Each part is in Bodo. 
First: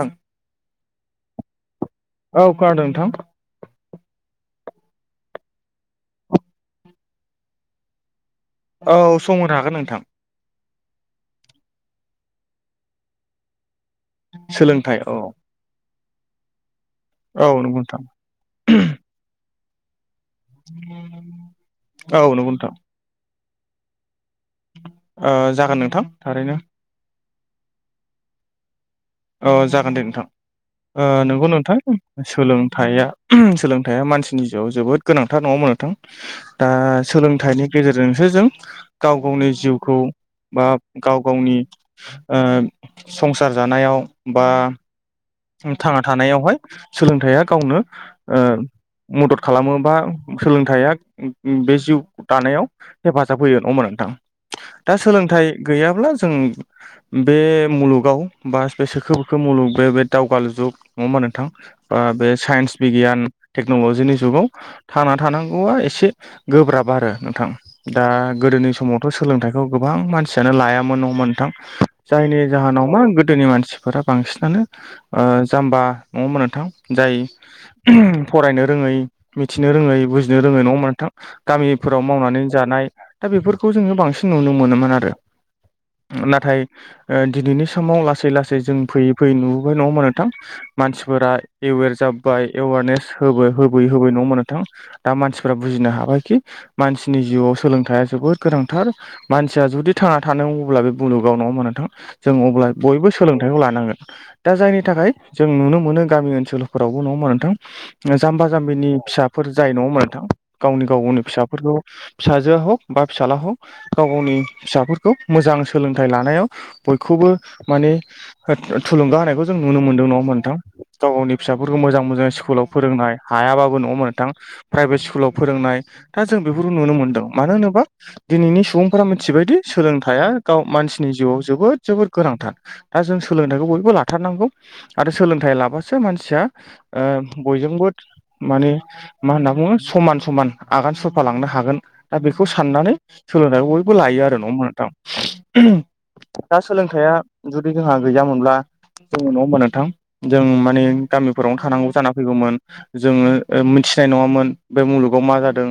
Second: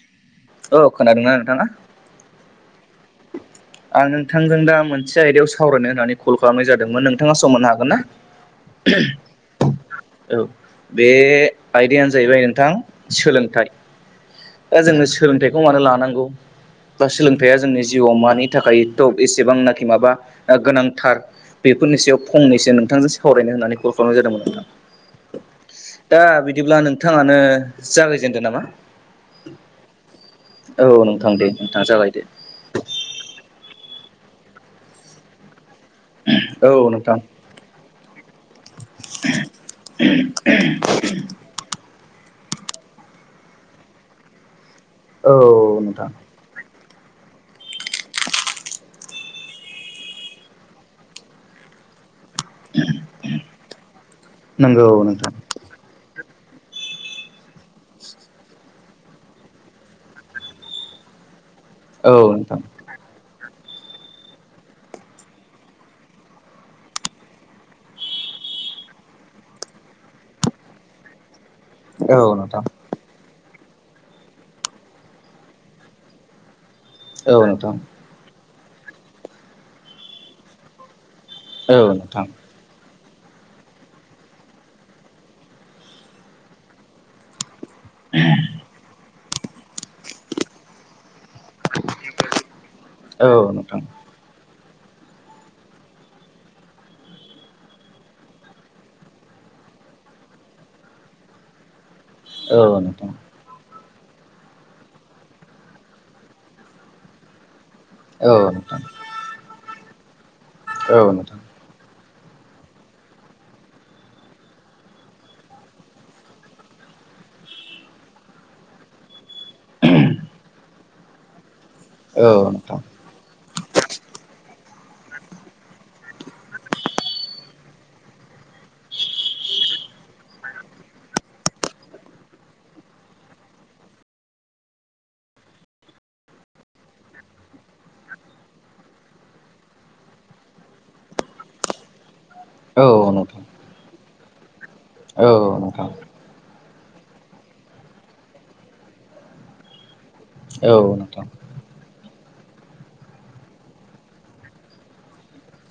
नोंथां औ खोनादोंना नोंथाङा? औ खोनादों नोंथां। आं नोंथांजों दा मोनसे आयदायाव सावरायनो होननानै कल खालामनाय जादोंमोन। नोंथाङा सम मोननो हागोन ना? औ सम होनो हागोन नोंथां। औ बे आयदायानो जाहैबाय नोंथां सोलोंथाइ दा सोलोंथाइ जोङो औ सोलोंथाइखौ मानो लानांगौ बा औ सोलोंथाइया नंगौ जोंनि नोंथां जिआव मानि थाखाय त एसेबांनाखि माबा दा गोनांथार बेफोरनि औ सायाव नंगौ नोंथां फंनैसो नोंथांजों सावरायनो होननानै कल खालामनाय जादोंमोन नोंथां ओ जागोन नोंथां दा थारैनो बिदिब्ला नोंथाङानो जागायजेनदो नामा ओ जागोन दे नोंथां औ ओ दे नोंगौ नोंथां नोंथाङा जागायदो सोलोंथाइया सोलोंथाइया मानसिनि जिउआव जोबोद गोनांथार नङा होमबा नोथां दा औ नोंथां सोलोंथाइनि गेजेरजोंसो जों गाव गावनि जिउखौ बा गाव गावनि ओ संसार जानायाव बा औ थांना नोंथां थानायावहाय सोलोंथाइया गावनो ओ मदद खालामो बा सोलोंथाइया बे जिउ दानायाव हेफाजाब होयो नङा होमबा नोंथां नंगौ दा नोंथां सोलोंथाइ गैयाब्ला जों बे मुलुगाव बा बे सोखो बोखो मुलुग बेबा दावगालु जुग नङा होमबा नोंथां बा औ बे नोंथां साइन्स बिगियान टेक्न'ल'जिनि जुगाव। थांना थानांगौआ एसे गोब्राब आरो नोंथां। दा गोदोनि समावथ' सोलोंथाइखौ गोबां मानसियानो लायामोन नङा होमबा नोंथां। औ जायनि नोंथां जाहोनाव मा गोदोनि मानसिफोरा बांसिनानो जाम्बा नङामोन नोंथां। जाय औ नोंथां फरायनो रोङै मिथिनो रोङै बुजिनो रोङै नङा ओमबा नोंथां औ गामिफोराव नोंथां मावनानै जानाय दा बेफोरखौ जोङो बांसिन नुनो मोनोमोन आरो नाथाय ओ दिनैनि समाव लासै लासै जों फैयै फैयै नुबोबाय नङा नोंथां मानसिफोरा एवेर जाब्बाय एवारनेस औ होबोयै नोंथां होबोयै नङा ओमबा नोंथां। दा मानसिफोरा बुजिनो हाबायखि मानसिनि जिउआव सोलोंथाइआ जोबोद गोनांथार मानसिया जुदि थांना थानांगौब्ला बे मुलुगाव नङा होमबा नोंथां। जों औ अब्ला नोंथां बयबो सोलोंथाइखौ लानांगोन। दा जायनि थाखाय जों नुनो मोनो गामि ओनसोलफोरावबो नङा ओमबा नोंथां औ जाम्बा नोंथां जाम्बिनि फिसा फोर जाय नङा मोन नोंथां गावनि औ गाव गावनि नोंथां फिसाफोरखौ। फिसाजोआ हक बा फिसााज्ला हक गाव गावनि फिसाफोरखौ मोजां सोलोंथाइ लानायाव। बयखौबो माने थुलुंगा होनाय। बेखौ जों नुनो मोन्दों नङा ओमबा नोंथां गाव गावनि फिसाफोरखौ मोजां मोजां औ स्कुलाव नोंथां औ फोरोंनाय। हायाबाबो नङा ओमबा नोंथां प्राइभेट स्कुलाव फोरोंनाय दा जों बेफोरखौ नुनो मोनदों मानो होनोबा। दिनैनि सुबुंफोरा मिथिबायदि सोलोंथायया गाव मानसिनि जिउआव जोबोद जोबोद गोनांथार दा जों सोलोंथाइखौ बयबो ला थारनांगौ आरो सोलोंथाइ लाबासो मानसिया बयजोंबो। माने मा होनना बुङो समान समान आगान सुरफालांनो हागोन। दा बेखौ नोंथां औ साननानै नोंथां सोलोंथायखौ बयबो लायो आरो न'ङा होमबा नोंथां। औ दा सोलोंथाइया जुदि जोंहा गैयामोनब्ला जोङो नङा होनबा नोंथां। जों नोंथां औ माने नोंथां गामिफोरावनो थानांगौ जाना फैगौमोन जोङो ओ मिनथिनाय नङामोन बे मुलुगाव मा जादों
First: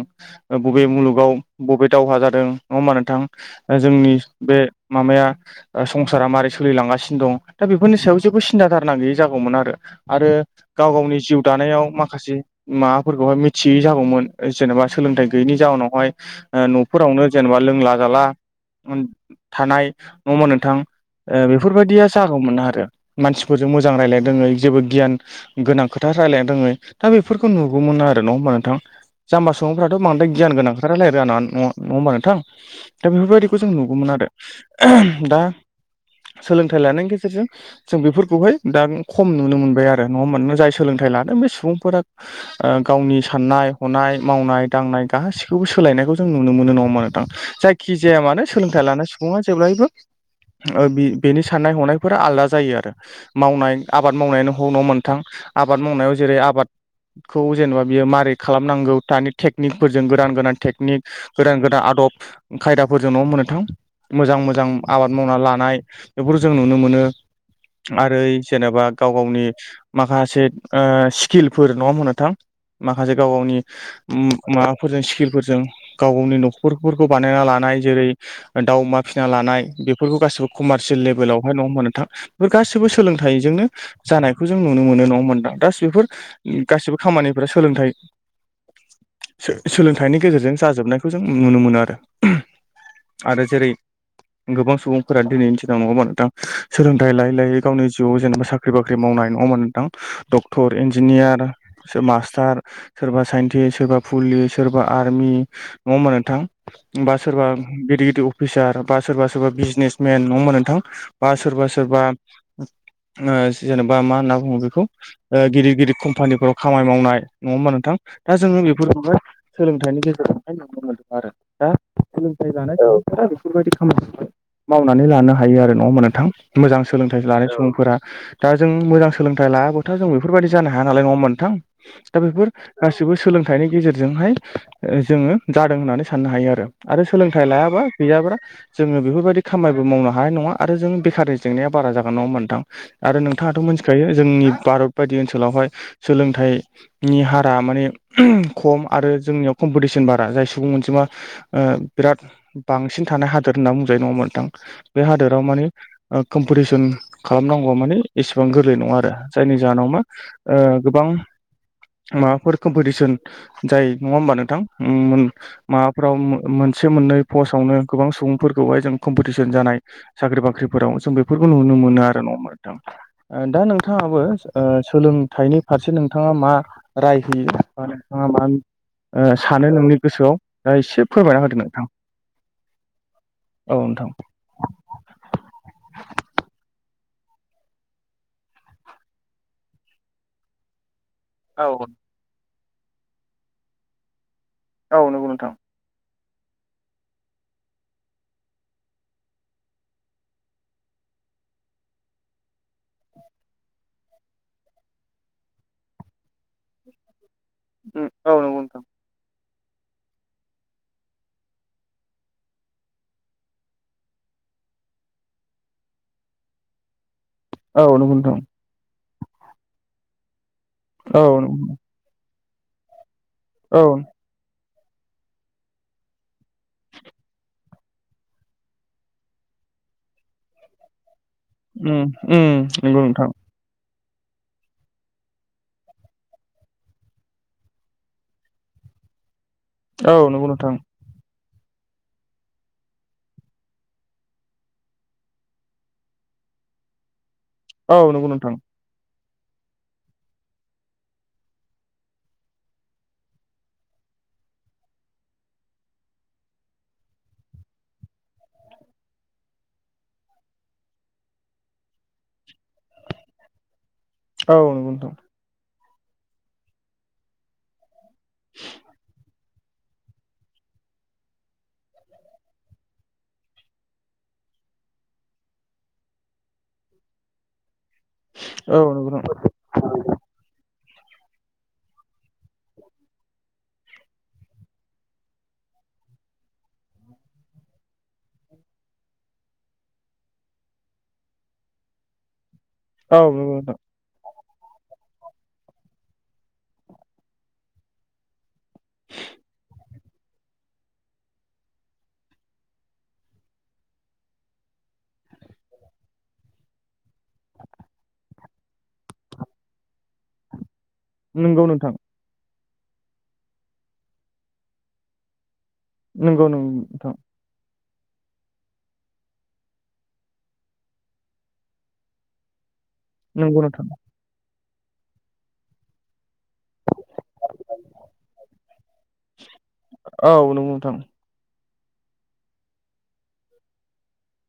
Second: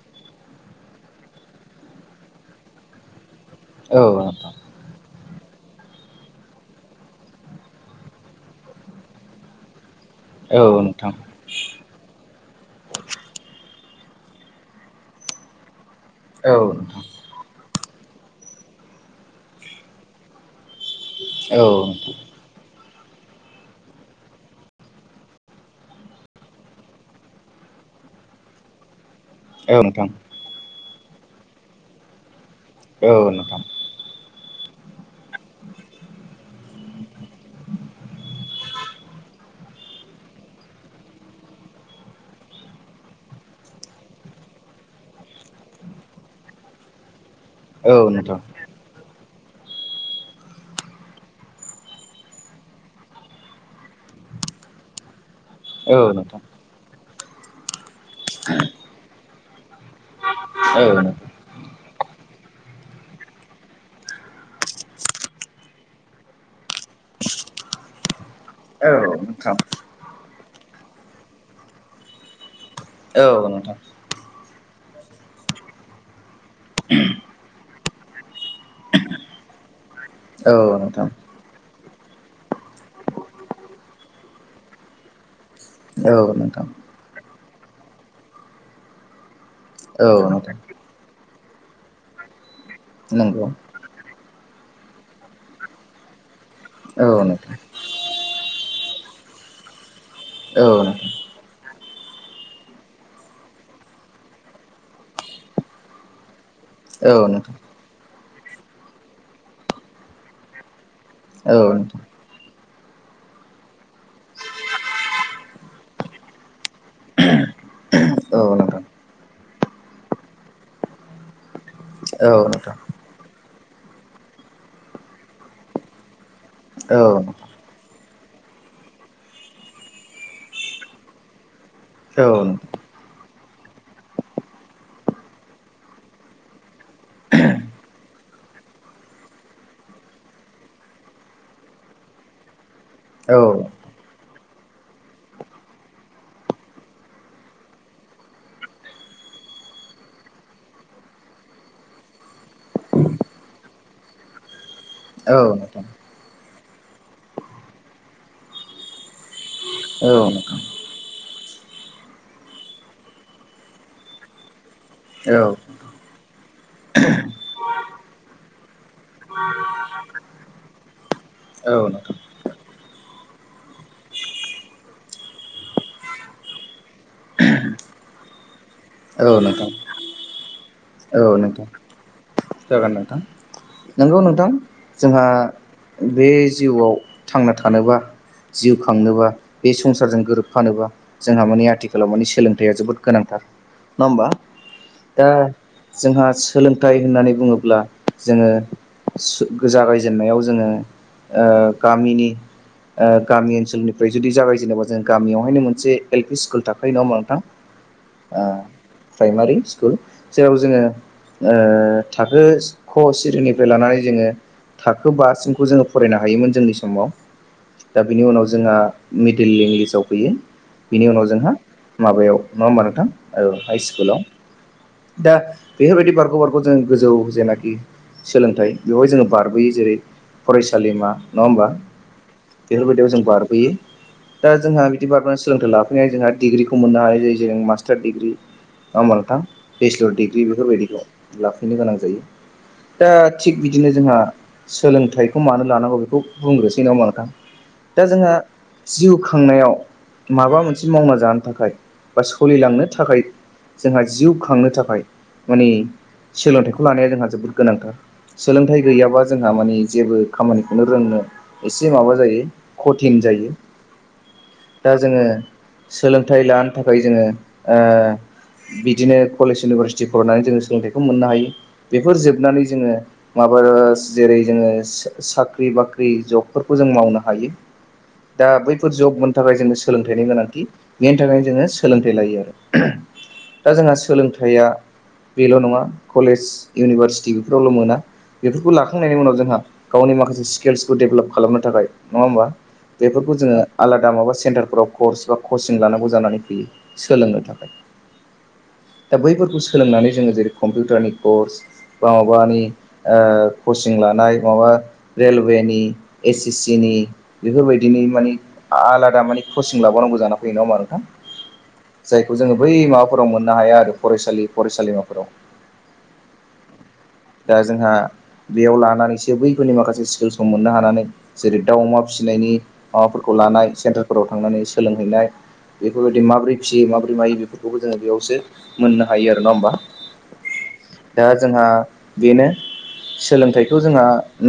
ओ बबे मुलुगाव बबे दावहा जादों नङा होमबा नोंथां। ओ औ नोंथां औ जोंनि बे माबाया ओ संसारा मारै सोलिलांगासिनो दं दा बेफोरनि सायाव जेबो सिन्था दारना गैयि जागौमोन आरो गाव नोंथां औ नोंथां गावनि जिउ दानायाव माखासे माबाफोरखौहाय मिथियै जागौमोन जेनेबा सोलोंथाइ गैयैनि जाउनावहाय। औ नोंथां औ ओ नोंथां न'फोरावनो जेनेबा लोंला जाला। उनद थानाय नङा ओमबा नोंथां बेफोरबायदिया जागौ मोन आरो मानसिफोरजों मोजां रायज्लायनो रोङै जेबो गियान। गोनां खोथा रायजलायनो रोङै दा बेफोरखौ नुगौमोन आरो नङा ओमबा नोंथां जाम्बा सुबुंफ्राथ' बांद्राय गियान गोनां खोथा रालायनो रोङा नाङ नङा होमबा नोंथां दा औ नोंथां औ बेफोरबायदिखौ जों नुगौमोन आरो दा सोलोंथाइ लानायनि गेजेरजों जों बेफोरखौहाय दानि खम नुनो मोनबाय आरो नङा मानोना जाय सोलोंथाइ लादों बे सुबुंफोरा। ओ गावनि साननाय हनाय मावनाय दांनाय गासिखौबो सोलायनायखौ जों नुनो मोनो नङा होनबा नोंथां जाय। नोंथां औ नोंथां औ खि जाया नोंथां मानो सोलोंथाइ लानाय सुबुङा जेब्लायबो। ओ बि बेनि साननाय हनायफोरा आलदा जायो आरो। मावनाय आबाद मावनायनायनि ह न' मोनथां आबाद औ मावनायाव जेरै नोंथां आबाद। खौ जेनेबा बियो मारै खालामनांगौ दानि टेकनिकफोरजों गोदान गोदान औ टेकनिक। गोदान -गोदान आदब। खायदाफोरजों नङा होनबा नोंथां मोजां मोजां आबाद मावना लानाय बेफोरखौ जों नुनो मोनो। आरो जेनेबा गाव गावनि माखासे ओ स्किलफोर नङा होनबा नोंथां। माखासे गाव गावनि। माबाफोरजों स्किलफोरजों गाव गावनि न'खरफोरखौ बानायना लानाय। जेरै- दाउ अमा फिना लानाय बेफोरखौ गासिबो कमारसियेल लेभेलावहाय नङा होनबा नोथां। बेफोर गासिबो सोलोंथाइजोंनो। जानायखौ जों नुनो मोनो नङा होनबा नोंथां दास बेफोर नोंथां गासिबो खामानिफोरा सोलोंथाइ। सो औ सोलोंथाइनि नोंथां गेजेरजों जाजोबनायखौ जों नुनो मोनो आरो। आरो नंगौ जेरै गोबां सुबुंफोरा दिनैनि दिनाव नङाबा नोंथां। सोलों औ थाय लायै नोंथां -लायै गावनि जिउआव जेनेबा साख्रि बाख्रि मावनाय नङा होनबा नोंथां। औ डक्टर इन्जिनियार। सोर मास्टार सोरबा साइन्टिस्ट सोरबा पुलिस सोरबा आर्मि नङा होनबा नोंथां। नोंथां बा औ सोरबा नोंथां गिदिर -गिदिर अफिसार बा सोरबा -सोरबा बिजनेसमेन नङा होनबा नोंथां। बा औ सोरबा नोंथां औ -सोरबा ओ जेनेबा मा होनना बुङो बेखौ। ओ गिदिर -गिदिर कम्पानिफोराव खामानि मावनाय। नङा होमबा नोंथां। दा औ जोङो नोंथां औ बेफोरखौहाय सोलोंथाइनि गेजेरावहाय नुनो मोनदों आरो। दा औ सोलोंथाइ नोंथां लानाय सुबुंफोरा बेफोरबायदि खामानिखौहाय। मावनानै लानो हायो आरो नङा होनबा नोंथां। मोजां औ सोलोंथाइ लानाय सुबुंफोरा। दा जों मोजां सोलोंथाइ लायाबाथ' जों बेफोरबायदि जानो हाया नालाय नङा होनबा नोंथां। दा बेफोर गासिबो सोलोंथाइनि गेजेरजोंहाय। ओ जोङो जादों होननानै साननो हायो आरो। आरो सोलोंथाइ लायाबा गैयाब्रा। जोङो बेफोरबायदि खामानिबो मावनो हानाय नङा। आरो जों बेखारनि जेंनाया बारा जागोन नङा होनबा नोंथां। आरो नोंथाङाथ' नोंथां मोनथिखायो जोंनि भारत बायदि ओनसोलावहाय सोलोंथाइ। नि हारा माने खम आरो जोंनियाव कम्पिटिसन बारा। जाय सुबुं अनजिमा ओ बिराद बांसिन थानाय हादोर होनना बुंजायो। नङा होनबा नोंथां। बे हादोराव मानि ओ कम्पिटिसन खालामनांगौआ माने एसेबां गोरलै नङा आरो। जायनि जाहोनाव मा औ ओ गोबां माबाफोर कम्पिटिसन। जायो नङा होमबा नोंथां। उम नोंथां औ माबाफ्राव मोनसे मोननै पस्टआवनो गोबां सुबुंफोरखौहाय जों कम्पिटिसन जानाय। साख्रि बाख्रिफोराव जों बेफोरखौ औ नुनो मोनो नोंथां आरो नङा होनबा नोंथां। ओ दा नोंथाङाबो ओ सोलोंथाइनि फारसे नोंथाङा मा। राय होयो बा नोंथाङा मा ओ औ नोंथां सानो नोंनि गोसोआव। दा एसे औ फोरमायना होदो नोंथां जागोन नोंथां नंगौ नोंथां। जोंहा बे जिउआव थांना थानोबा। जिउ खांनोबा बे संसारजों गोरोबफानोबा। जोंहा माने औ आथिखालाव मानि सोलोंथाइया जोबोद गोनांथार नङा होमबा। औ दा नंगौ नोंथां जोंहा सोलोंथाइ होननानै बुङोब्ला जोङो। सोगो जागायजेननायाव जोङो ओ गामिनि। ओ गामि ओनसोलनिफ्राय जुदि जागाय जेनेबा जों गामियावहायनो मोनसे एल पि स्कुल थाखायो नङा होनबा नोंथां। ओम औ। ओ नंगौ नोंथां। प्राइमारि स्कुल जेराव जोङो थाखो ख सिरिनिफ्राय लानानै जोङो। थाखो बासिमखौ जोङो फरायनो हायोमोन जोंनि समाव। औ दा नंगौ बिनि नोंथां उनाव जोंहा मिडिल लिंलिसाव फैयो। बिनि औ उनाव उम जोंहा माबायाव नङा होनबा नोंथां हाइ स्कुलाव दा बेफोबायदि बारग' बारग' जों गोजौ जेनाखि सोलोंथाइ बेवहाय जोङो बारबोयो जेरै फरायसालिमा नङा होमबा उम बेफोर नंगौ बायदिआव जों नोंथां बारबोयो। दा जोंहा बिदि बारबोना सोलोंथाइ लाफैना जोंहा डिग्रिखौ मोननो हानाय जायो जेरै जों मास्टार डिग्रि नङा होमबा नोंथां औ बेस'लर डिग्रि नंगौ नोंथां। बेफोरबायदिखौ लाफैनो गोनां जायो। दा थिग बिदिनो जोंहा। सोलोंथाइखौ मानो लानांगौ बेखौ बुंग्रोनोसै नङा होनबा नोंथां। औ दा नंगौ जोंहा नोंथां जिउ खांनायाव माबा मोनसे मावना जानो थाखाय बा सोलिलांनो थाखाय जोंहा जिउ खांनो थाखाय माने सोलोंथाइखौ लानाया जोंहा जोबोद गोनांथार। सोलोंथाइ गैयाबा जोंहा माने जेबो खामानिखौनो रोंनो एसे माबा जायो कथिन जायो। औ नंगौ दा जोङो नोंथां सोलोंथाइ लानो थाखाय जोङो ओ बिदिनो कलेज इउनिभारसिटि फरायनानै जोङो सोलोंथाइखौ मोननो हायो। बेफोर जोबनानै जोङो माबा जेरै जोङो साख्रि बाख्रि जबफोरखौ जों मावनो हायो। दा औ बैफोर नंगौ जब मोननो नोंथां थाखाय जोंनो सो लोंथाइनि गोनांथि। बेनि थाखायनो जोङो सोलोंथाइ लायो आरो। दा जोंहा सोलोंथाइया बेल' नङा कलेज इउनिभारसिटि बेफोरावल' मोना। बेफोरखौ लाखांनायनि उनाव जोंहा गावनि माखासे स्किल्सखौ डेभेलप खालामनो थाखाय नङा होमबा? औ बेफोरखौ जोङो आलादा माबा सेन्टारफोराव कर्स बा कचिं लानांगौ जानानै फैयो सोलोंनो थाखाय। दा बैफोरखौ सोलोंनानै जोङो जेरै कम्पिउटारनि कर्स बा माबानि कचिं लानाय माबा रेलवे नि, एस एस सिनि बेफोरबायदिनो माने आलादा मानिे कचिं लाबावोनांगौ जाना फैयो नङा होमबा नोंथां? नोंगौ नोंथां। जायखौ जोङो बै माबाफोराव मोननो हाया आरो फरायसालि फरायसालिमाफोराव। नंगौ नों नोंथां। दा जोंहा बेयाव लानानैसो बैफोरनि माखासे स्किलसखौ मोननो हानानै जेरै दाउ अमा फिसिनायनि माबाफोरखौ नंगौ लानाय नोंथां सेन्टार फोराव थांनानै सोलोंहैनाय बेफोरबायदि माबोरै फियो माबोरै मायो बेफोरखौबो जोङो बेयावसो मोननो हायो आरो नङा होमबा। औ नंगौ नोंथां दा जोंहा बेनो सोलोंथाइखौ जोंहा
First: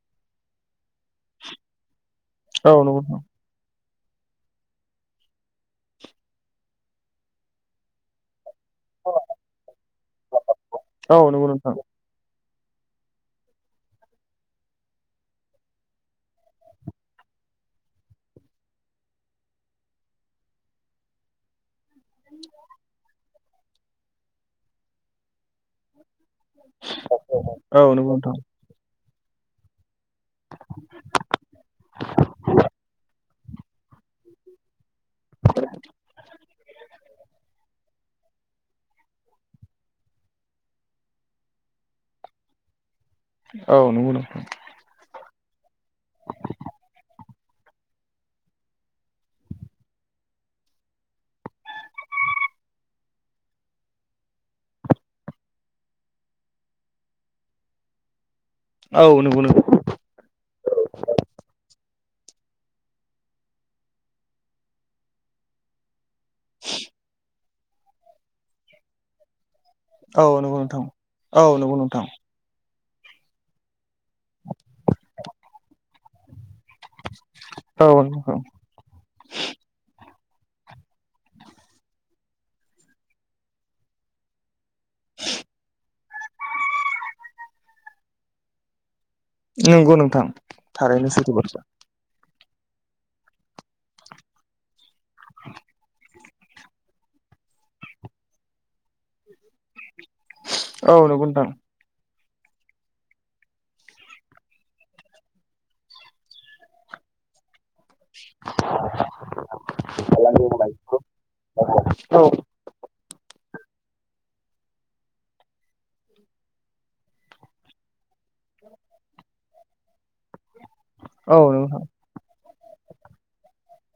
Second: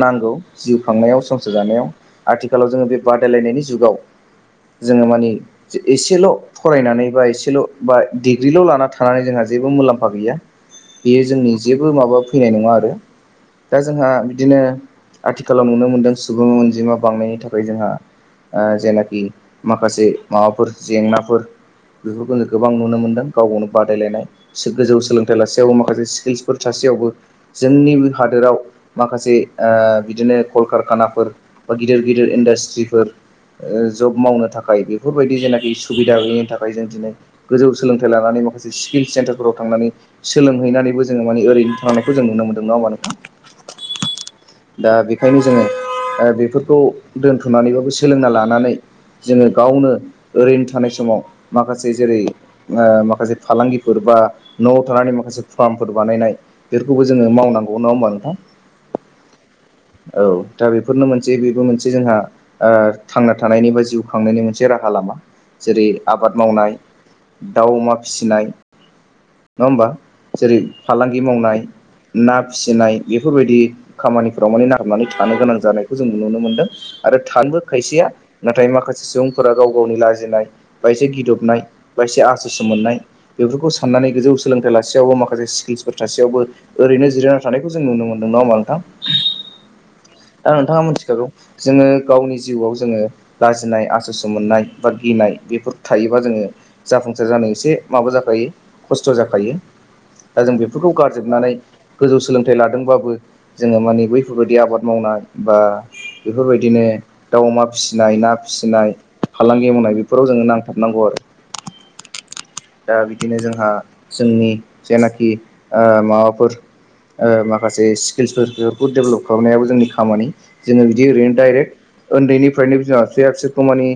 नांगौ जिउ खांनायाव संसार जानायाव आथिखालाव औ जोङो बे नंगौ बादायलायनायनि जुगाव जोङो मानि एसेल' फरायनानै बा एसेल' बा डिग्रिल' लाना थानानै नोंथां। जोंहा जेबो मुलाम्फा गैया औ बेयो नंगौ जोंनि नोंथां जेबो माबा फैनाय नङा आरो। दा जोंहा बिदिनो आथिखालाव नुनो मोनदों सुबुं अनजिमा बांनायनि थाखाय जोंहा जेनाखि माखासे माबाफोर जेंनाफोर बेफोरखौ जों गोबां नुनो मोनदों गाव गावनो बादायलायनाय गोजौ सोलोंथाइ लासेयावबो माखासे स्किल्स फोर थासेयावबो औ जोंनि नंगौ नोंथां हादोराव माखासे बिदिनो कलकारखानाफोर बा गिदिर गिदिर इडास्ट्रिफोर ओ जब मावनो थाखाय बेफोरबायदि जेनाखि सुबिदा गैयिनि थाखाय जों दिनै गोजौ सोलोंथाइ लानानै माखासे स्किल सेन्टारफोराव थांनानै सोलोंहैनानैबो जोङो माने ओरैनो थानांनाय खौ जों नुनो मोनदों नङा होमबा नोंथां? औ नंगौ नोंथां। दा बेखायनो जोङो बेफोरखौ दोनथ'नानैबाबो सोलोंना लानानै जोङो गावनो ओरैनो थानाय समाव माखासे जेरै माखासे फालांगिफोर बा न'आव थानानै माखासे फार्मफोर बानायनाय बेफोरखौबो जोङो मावनांगौ नङा होमबा नोंथां? औ नंगौ नंगौ। औ दा बेफोरनो मोनसे बेबो मोनसे जोंहा? थांना थानायनि बा जिउ खांनायनि मोनसे राहा लामा। जेरै आबाद मावनाय दाउ अमा फिसिनाय नंङा होमबा? औ जेरै नंगौ नोंथां। फालांगि औ मावनाय नंगौ नोंथां। ना फिसिनाय बेफोरबायदि खामानिफोराव माने नागारनानै थांनो गोनां जानायखौ जों नुनो मोनदों। आरो थांनोबो औ खायसेया नंगौ नांथाय माखासे सुबुंफोर फोरा गाव गावनि लाजिनाय बायसे गिदबनाय बायसे आसस' मोननाय बेफोरखौ साननानै गोजौ सोलोंथाइ लासेयावबो माखासे स्किल्सफोर थासेयावबो-' ओरैनो जिरायना थानायखौ जों नुनो मोनदों नंङा हा नोंथां। नंगौ नोंथां दा नोंथांङा थारैनो मिथिखागौ सैथो बाथ्रा जोंङो गावनि जिउआव जोंङो लाजिनाय आसस' मोननाय बा गिनाय बेफोर थायो। बा जोंङो जाफुंसार जानाय एसे माबा जाखायो खस्थ' जाखायो। दा जों बेफोरखौ औ नंगौ नोंथां। गारजोबनानै गोजौ सोलोंथाइ लादोंबाबो जोंङो मानि बैफोरबायदि आबाद मावनाय बा बेफोरबायदिनो दाउ अमा फिसिनाय ना फिसिनाय फालांगि मावनाय बेफोराव फालांगि जोंङो मावनाय। नांथाबनांगौ आरो। औ दा बिदिनो जोंहा जोंनि जेनाखि ओ माबाफोर ओ माखासे स्किल्सफोरखौ डेभेलप खालामनायाबो जोंनि खामानि जोंङो बिदि ओरैनो औ नोंथां डाइरेक्ट उन्दैनिफ्रायनो बिमा बिफाया बिसोरखौ मानि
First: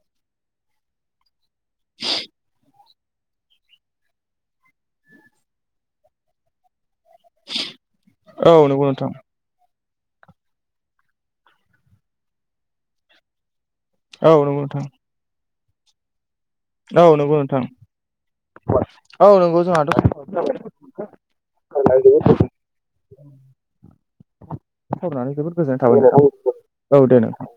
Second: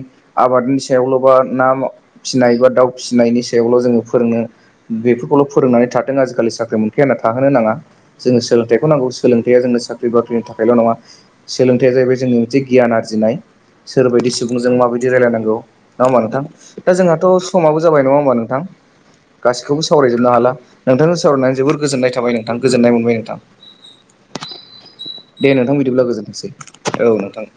आबादनि सायावल' बा ना फिसिनायबा दाउ फिसिनायनि सायावल' जोंङो फोरोंनो बेफोरखौल' फोरोंनानै थादों आजिखालि साख्रि मोन दों होनना थाहोनो नांङा जोंङो औ नंगौ सोलोंथाइखौ नोंथां नांगौ सोलोंथाइया जोंनो साख साख्रि बाख्रिनि थाखायल' नंङा सोलोंथायाइया जाहैबाय जोंनि मोनसे गियान आरजिनाय सोरबायायदि औ नंगौ सुबुंजों नोंथां माबायदि रायजलायनांगौ नंङामा नोंथां दा जोंहाथ' समाबो जाबाय नंङा होनबा नोंथां बा गासैखौबो सावरायजोबनो हाला नोंथांजों सावरायनानै जोबोर गोजोननाय थाबाय नोंथां। गोजोन्नाय मोनबाय नोंथां। सावरायनानै दे जोबोद नोंथां गोजोननाय बिदिब्ला थाबाय गोजोनथोंसै नोंथां औ दे नोंथां।